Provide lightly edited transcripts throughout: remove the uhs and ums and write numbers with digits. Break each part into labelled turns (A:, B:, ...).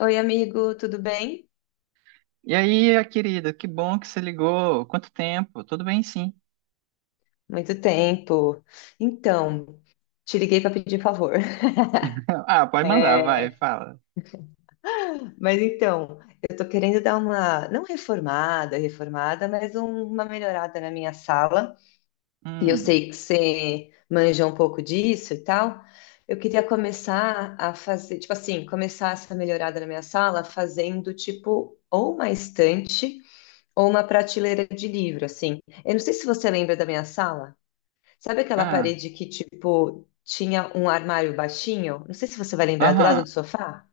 A: Oi, amigo, tudo bem?
B: E aí, querida, que bom que você ligou. Quanto tempo? Tudo bem, sim.
A: Muito tempo. Então, te liguei para pedir favor.
B: Ah, pode mandar, vai,
A: É,
B: fala.
A: mas então, eu tô querendo dar uma, não reformada, reformada, mas uma melhorada na minha sala. E eu
B: Hum,
A: sei que você manja um pouco disso e tal. Eu queria começar a fazer, tipo assim, começar essa melhorada na minha sala fazendo tipo ou uma estante ou uma prateleira de livro, assim. Eu não sei se você lembra da minha sala. Sabe aquela
B: ah,
A: parede que, tipo, tinha um armário baixinho? Não sei se você vai lembrar, do lado do
B: aham.
A: sofá?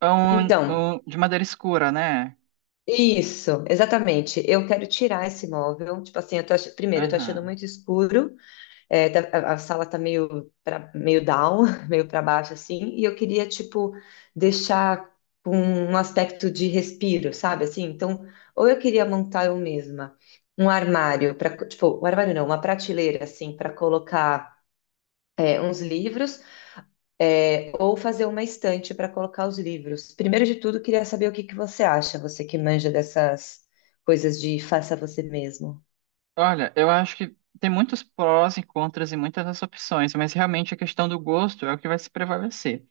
B: É, Um,
A: Então,
B: um, de madeira escura, né?
A: isso, exatamente. Eu quero tirar esse móvel. Tipo assim, primeiro, eu tô achando
B: Aham.
A: muito escuro. A sala tá meio, meio down, meio para baixo, assim, e eu queria, tipo, deixar com um aspecto de respiro, sabe? Assim, então, ou eu queria montar eu mesma um armário, para tipo, um armário não, uma prateleira, assim, para colocar. É, uns livros, ou fazer uma estante para colocar os livros. Primeiro de tudo, queria saber o que que você acha, você que manja dessas coisas de faça você mesmo.
B: Olha, eu acho que tem muitos prós e contras e muitas das opções, mas realmente a questão do gosto é o que vai se prevalecer.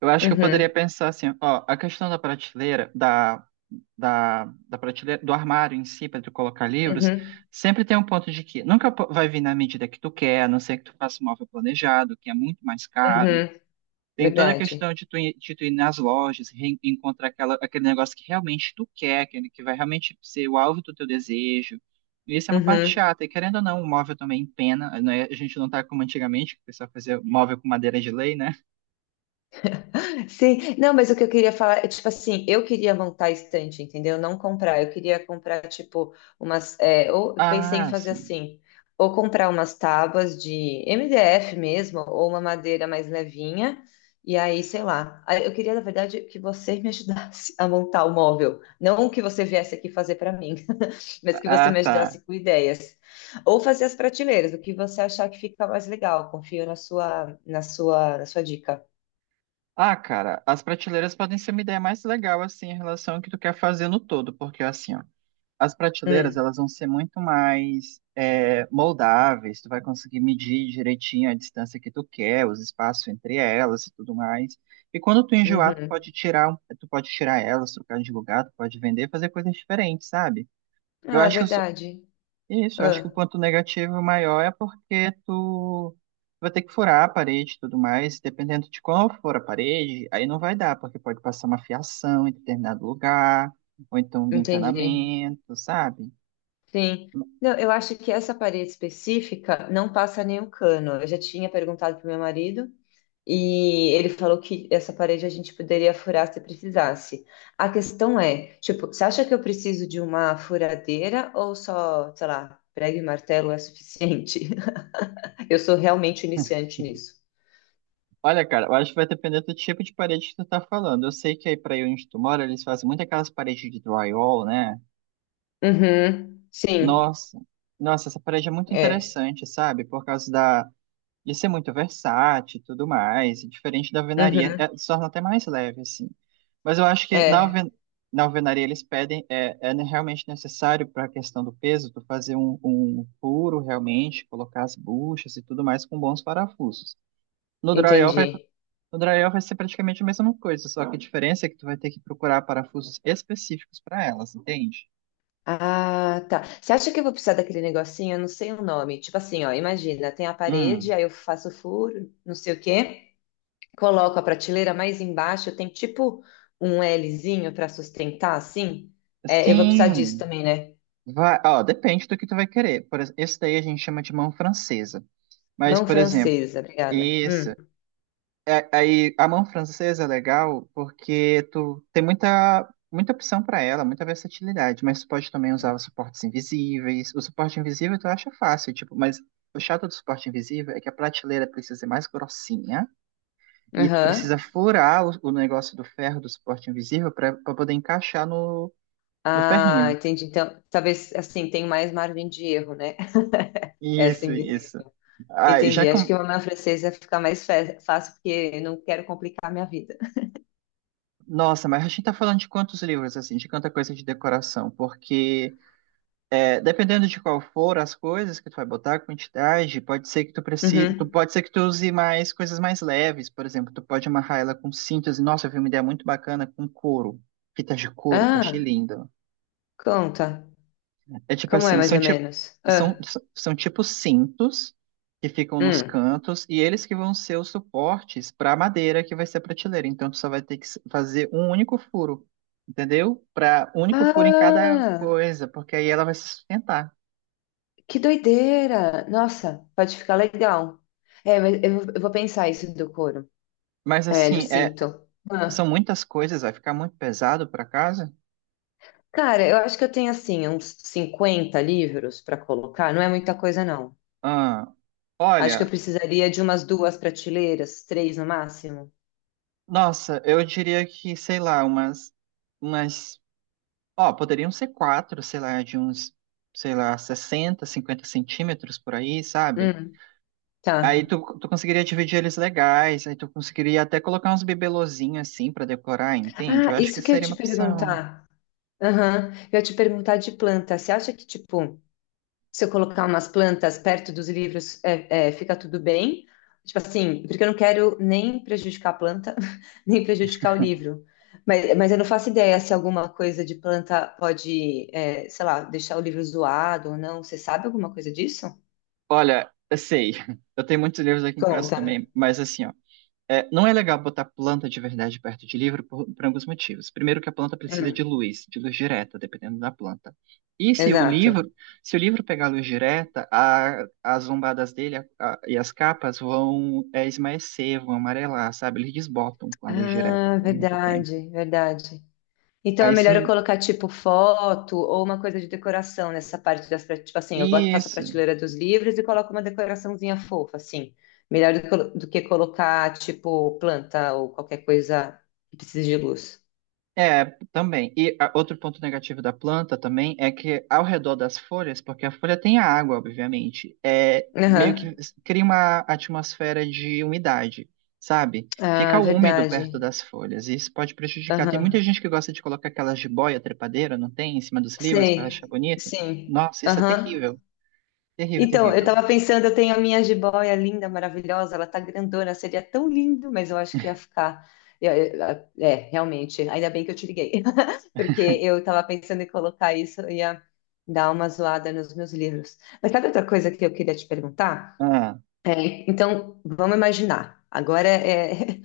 B: Eu acho que eu poderia
A: Uhum,
B: pensar assim, ó, a questão da prateleira, da prateleira, do armário em si, para tu colocar livros,
A: uhum,
B: sempre tem um ponto de que nunca vai vir na medida que tu quer, a não ser que tu faça um móvel planejado, que é muito mais caro.
A: uhum.
B: Tem toda a
A: Verdade.
B: questão de tu ir nas lojas, encontrar aquela, aquele negócio que realmente tu quer, aquele que vai realmente ser o alvo do teu desejo. E isso é uma parte chata, e querendo ou não, o móvel também empena, né? A gente não tá como antigamente, que o pessoal fazia móvel com madeira de lei, né?
A: Sim, não, mas o que eu queria falar é, tipo assim, eu queria montar estante, entendeu? Não comprar, eu queria comprar, tipo, ou eu pensei em
B: Ah,
A: fazer
B: sim.
A: assim, ou comprar umas tábuas de MDF mesmo, ou uma madeira mais levinha, e aí, sei lá, aí eu queria, na verdade, que você me ajudasse a montar o móvel, não que você viesse aqui fazer para mim, mas que você
B: Ah,
A: me
B: tá.
A: ajudasse com ideias, ou fazer as prateleiras, o que você achar que fica mais legal, confio na sua dica.
B: Ah, cara, as prateleiras podem ser uma ideia mais legal, assim, em relação ao que tu quer fazer no todo, porque, assim, ó, as prateleiras,
A: Hum,
B: elas vão ser muito mais moldáveis, tu vai conseguir medir direitinho a distância que tu quer, os espaços entre elas e tudo mais. E quando tu enjoar,
A: uhum.
B: tu pode tirar elas, trocar de lugar, tu pode vender, fazer coisas diferentes, sabe? Eu
A: Ah,
B: acho que os
A: verdade.
B: Isso, eu acho que o
A: Ah,
B: ponto negativo maior é porque tu vai ter que furar a parede e tudo mais, dependendo de qual for a parede, aí não vai dar, porque pode passar uma fiação em determinado lugar, ou então um
A: entendi.
B: encanamento, sabe?
A: Sim. Não, eu acho que essa parede específica não passa nenhum cano. Eu já tinha perguntado para meu marido e ele falou que essa parede a gente poderia furar se precisasse. A questão é, tipo, você acha que eu preciso de uma furadeira ou só, sei lá, prego e martelo é suficiente? Eu sou realmente iniciante nisso.
B: Olha, cara, eu acho que vai depender do tipo de parede que tu tá falando. Eu sei que aí pra aí onde tu mora, eles fazem muito aquelas paredes de drywall, né?
A: Uhum, sim,
B: Nossa, nossa, essa parede é muito
A: é.
B: interessante, sabe? Por causa da. E ser muito versátil e tudo mais, e diferente da alvenaria,
A: Uhum,
B: se torna até mais leve, assim. Mas eu acho que na,
A: é,
B: alven na alvenaria eles pedem, realmente necessário para a questão do peso, tu fazer um furo realmente, colocar as buchas e tudo mais com bons parafusos. No drywall vai,
A: entendi.
B: no drywall vai ser praticamente a mesma coisa, só que a diferença é que tu vai ter que procurar parafusos específicos para elas, entende?
A: Ah, tá. Você acha que eu vou precisar daquele negocinho? Eu não sei o nome. Tipo assim, ó, imagina, tem a parede,
B: Hum,
A: aí eu faço o furo, não sei o quê, coloco a prateleira mais embaixo, tem tipo um Lzinho para sustentar, assim. É, eu vou precisar disso
B: sim.
A: também, né?
B: Vai, ó, depende do que tu vai querer. Por exemplo, esse daí a gente chama de mão francesa. Mas,
A: Mão
B: por exemplo,
A: francesa, obrigada.
B: isso. Aí a mão francesa é legal porque tu tem muita, muita opção para ela, muita versatilidade, mas tu pode também usar os suportes invisíveis. O suporte invisível tu acha fácil, tipo, mas o chato do suporte invisível é que a prateleira precisa ser mais grossinha e tu precisa
A: Aham.
B: furar o negócio do ferro do suporte invisível para poder encaixar no
A: Ah,
B: ferrinho.
A: entendi. Então, talvez assim, tem mais margem de erro, né? Essa
B: Isso, isso.
A: invisível.
B: Ah, já
A: Entendi. Acho
B: com...
A: que uma mão francesa fica mais fácil, porque eu não quero complicar a minha vida.
B: Nossa, mas a gente tá falando de quantos livros, assim, de quanta coisa de decoração, porque dependendo de qual for as coisas que tu vai botar, a quantidade,
A: Uhum.
B: pode ser que tu use mais coisas mais leves, por exemplo, tu pode amarrar ela com cintas, e, nossa, eu vi uma ideia muito bacana com couro, fitas de couro, que eu achei
A: Ah,
B: linda.
A: conta.
B: É tipo
A: Como é,
B: assim,
A: mais
B: são
A: ou
B: tipo,
A: menos?
B: são,
A: Ah,
B: são, são tipo cintos que ficam nos
A: hum.
B: cantos e eles que vão ser os suportes para a madeira que vai ser a prateleira, então tu só vai ter que fazer um único furo, entendeu? Para único furo em cada
A: Ah,
B: coisa, porque aí ela vai se sustentar.
A: que doideira! Nossa, pode ficar legal. É, mas eu vou pensar isso do couro,
B: Mas
A: é, do
B: assim,
A: cinto.
B: são
A: Ah.
B: muitas coisas, vai ficar muito pesado para casa?
A: Cara, eu acho que eu tenho, assim, uns 50 livros para colocar. Não é muita coisa, não.
B: Ah,
A: Acho que eu
B: olha,
A: precisaria de umas duas prateleiras, três no máximo.
B: nossa, eu diria que, sei lá, umas, ó, poderiam ser quatro, sei lá, de uns, sei lá, 60, 50 centímetros por aí, sabe?
A: Hum, tá.
B: Aí tu conseguiria dividir eles legais, aí tu conseguiria até colocar uns bibelozinhos assim para decorar, entende? Eu
A: Ah,
B: acho que
A: isso que eu ia
B: seria
A: te
B: uma opção.
A: perguntar. Aham. Eu ia te perguntar de planta. Você acha que, tipo, se eu colocar umas plantas perto dos livros, fica tudo bem. Tipo assim, porque eu não quero nem prejudicar a planta, nem prejudicar o livro. Mas eu não faço ideia se alguma coisa de planta pode, sei lá, deixar o livro zoado ou não. Você sabe alguma coisa disso?
B: Olha, eu sei, eu tenho muitos livros aqui em casa
A: Conta.
B: também, mas assim, ó. É, não é legal botar planta de verdade perto de livro por alguns motivos. Primeiro, que a planta precisa
A: Hum,
B: de luz direta, dependendo da planta. E se o livro,
A: exato.
B: se o livro pegar luz direta, as lombadas dele e as capas vão esmaecer, vão amarelar, sabe? Eles desbotam com a luz direta
A: Ah,
B: por muito tempo.
A: verdade, verdade. Então é
B: Aí,
A: melhor eu colocar tipo foto ou uma coisa de decoração nessa parte tipo assim, eu boto, faço a
B: isso,
A: prateleira dos livros e coloco uma decoraçãozinha fofa, assim. Melhor do que colocar tipo planta ou qualquer coisa que precise de luz.
B: é, também. E outro ponto negativo da planta também é que ao redor das folhas, porque a folha tem a água, obviamente, é meio que
A: Aham.
B: cria uma atmosfera de umidade, sabe? Fica
A: Ah,
B: úmido perto
A: verdade.
B: das folhas e isso pode prejudicar. Tem muita
A: Aham.
B: gente que gosta de colocar aquelas jiboia trepadeira, não tem? Em cima dos livros para achar
A: Sei.
B: bonito.
A: Sim.
B: Nossa, isso é
A: Aham.
B: terrível. Terrível,
A: Então, eu
B: terrível.
A: tava pensando, eu tenho a minha jiboia linda, maravilhosa, ela tá grandona, seria tão lindo, mas eu acho que ia ficar. Eu- eu- É, realmente, ainda bem que eu te liguei, porque eu estava pensando em colocar isso, eu ia dar uma zoada nos meus livros. Mas sabe outra coisa que eu queria te perguntar?
B: Ah,
A: É, então, vamos imaginar. Agora é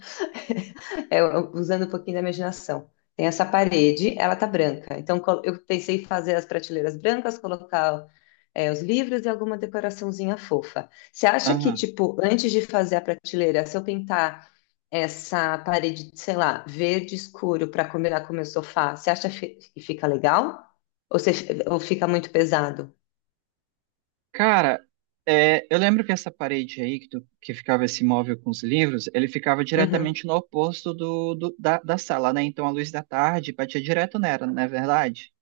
A: é, usando um pouquinho da imaginação. Tem essa parede, ela tá branca. Então eu pensei em fazer as prateleiras brancas, colocar os livros e alguma decoraçãozinha fofa. Você acha que,
B: aham.
A: tipo, antes de fazer a prateleira, se eu pintar essa parede, sei lá, verde escuro para combinar com o meu sofá, você acha que fica legal? Ou, ou fica muito pesado?
B: Cara, eu lembro que essa parede aí, que, que ficava esse móvel com os livros, ele ficava
A: Uhum.
B: diretamente no oposto da sala, né? Então a luz da tarde batia direto nela, não é verdade?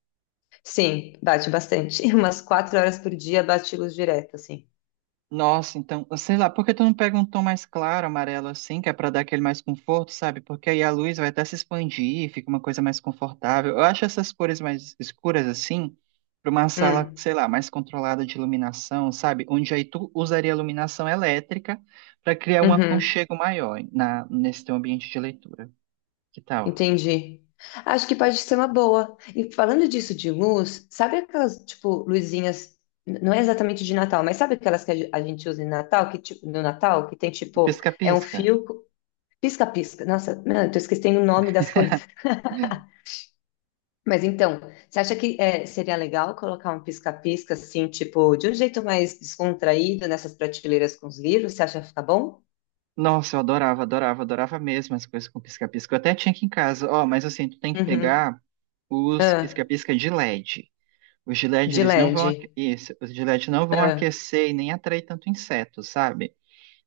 A: Sim, bate bastante. Umas 4 horas por dia bate luz direta, assim.
B: Nossa, então, sei lá, por que tu não pega um tom mais claro, amarelo, assim, que é pra dar aquele mais conforto, sabe? Porque aí a luz vai até se expandir, fica uma coisa mais confortável. Eu acho essas cores mais escuras, assim, pra uma sala,
A: Hum.
B: sei lá, mais controlada de iluminação, sabe? Onde aí tu usaria iluminação elétrica pra criar um
A: Uhum.
B: aconchego maior nesse teu ambiente de leitura. Que tal?
A: Entendi. Acho que pode ser uma boa. E falando disso de luz, sabe aquelas, tipo, luzinhas, não é exatamente de Natal, mas sabe aquelas que a gente usa em Natal, que, tipo, no Natal, que tem, tipo, é um
B: Pisca-pisca.
A: fio, pisca-pisca. Nossa, não, eu tô esquecendo o nome das coisas. Mas então, você acha que seria legal colocar um pisca-pisca, assim, tipo, de um jeito mais descontraído nessas prateleiras com os livros? Você acha que fica bom?
B: Nossa, eu adorava, adorava, adorava mesmo as coisas com pisca-pisca. Eu até tinha aqui em casa. Ó, mas assim, tu tem que
A: Uhum.
B: pegar os
A: Ah,
B: pisca-pisca de LED. Os de LED,
A: de
B: eles não vão... aque-
A: LED.
B: isso, os de LED não vão aquecer e nem atrair tanto inseto, sabe?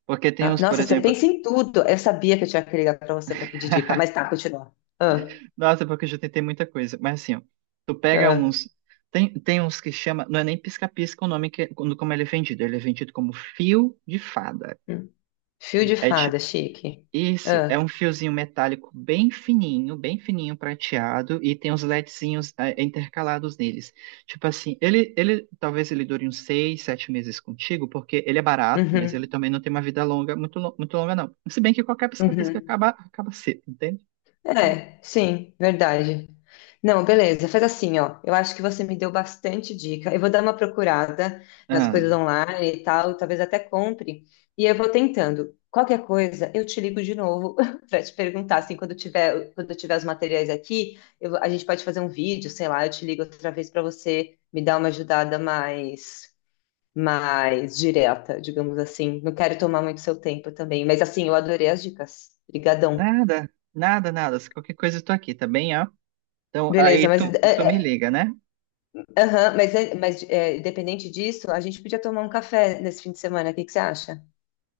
B: Porque tem
A: Ah,
B: uns, por
A: nossa, você
B: exemplo...
A: pensa em tudo. Eu sabia que eu tinha que ligar pra você pra pedir dica, mas tá, continua. Ah,
B: Nossa, porque eu já tentei muita coisa. Mas assim, ó, tu pega
A: ah,
B: uns... Tem uns que chama... Não é nem pisca-pisca o nome que, como ele é vendido. Ele é vendido como fio de fada.
A: hum. Fio de fada, chique.
B: Isso, é
A: Ah,
B: um fiozinho metálico bem fininho prateado e tem uns LEDzinhos intercalados neles. Tipo assim, ele talvez ele dure uns 6, 7 meses contigo, porque ele é barato, mas ele
A: uhum,
B: também não tem uma vida longa, muito, muito longa não. Se bem que qualquer pisca-pisca
A: uhum.
B: acaba, acaba cedo, entende?
A: É, sim, verdade. Não, beleza, faz assim, ó. Eu acho que você me deu bastante dica. Eu vou dar uma procurada nas
B: Ah,
A: coisas online e tal, talvez até compre. E eu vou tentando. Qualquer coisa, eu te ligo de novo para te perguntar, assim, quando eu tiver os materiais aqui, a gente pode fazer um vídeo, sei lá, eu te ligo outra vez para você me dar uma ajudada mais direta, digamos assim. Não quero tomar muito seu tempo também, mas assim, eu adorei as dicas. Obrigadão.
B: nada, nada, nada. Se qualquer coisa eu tô aqui, tá bem, ó? Então aí
A: Beleza, mas
B: tu, tu me
A: é,
B: liga, né?
A: aham, mas é, independente disso, a gente podia tomar um café nesse fim de semana, o que que você acha?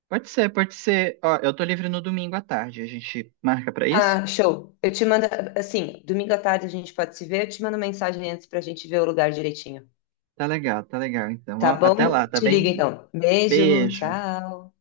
B: Pode ser, pode ser. Ó, eu tô livre no domingo à tarde, a gente marca pra isso?
A: Ah, show. Eu te mando, assim, domingo à tarde a gente pode se ver, eu te mando mensagem antes pra gente ver o lugar direitinho.
B: Tá legal, tá legal. Então,
A: Tá
B: ó, até lá,
A: bom?
B: tá
A: Te ligo
B: bem?
A: então. Beijo,
B: Beijo.
A: tchau.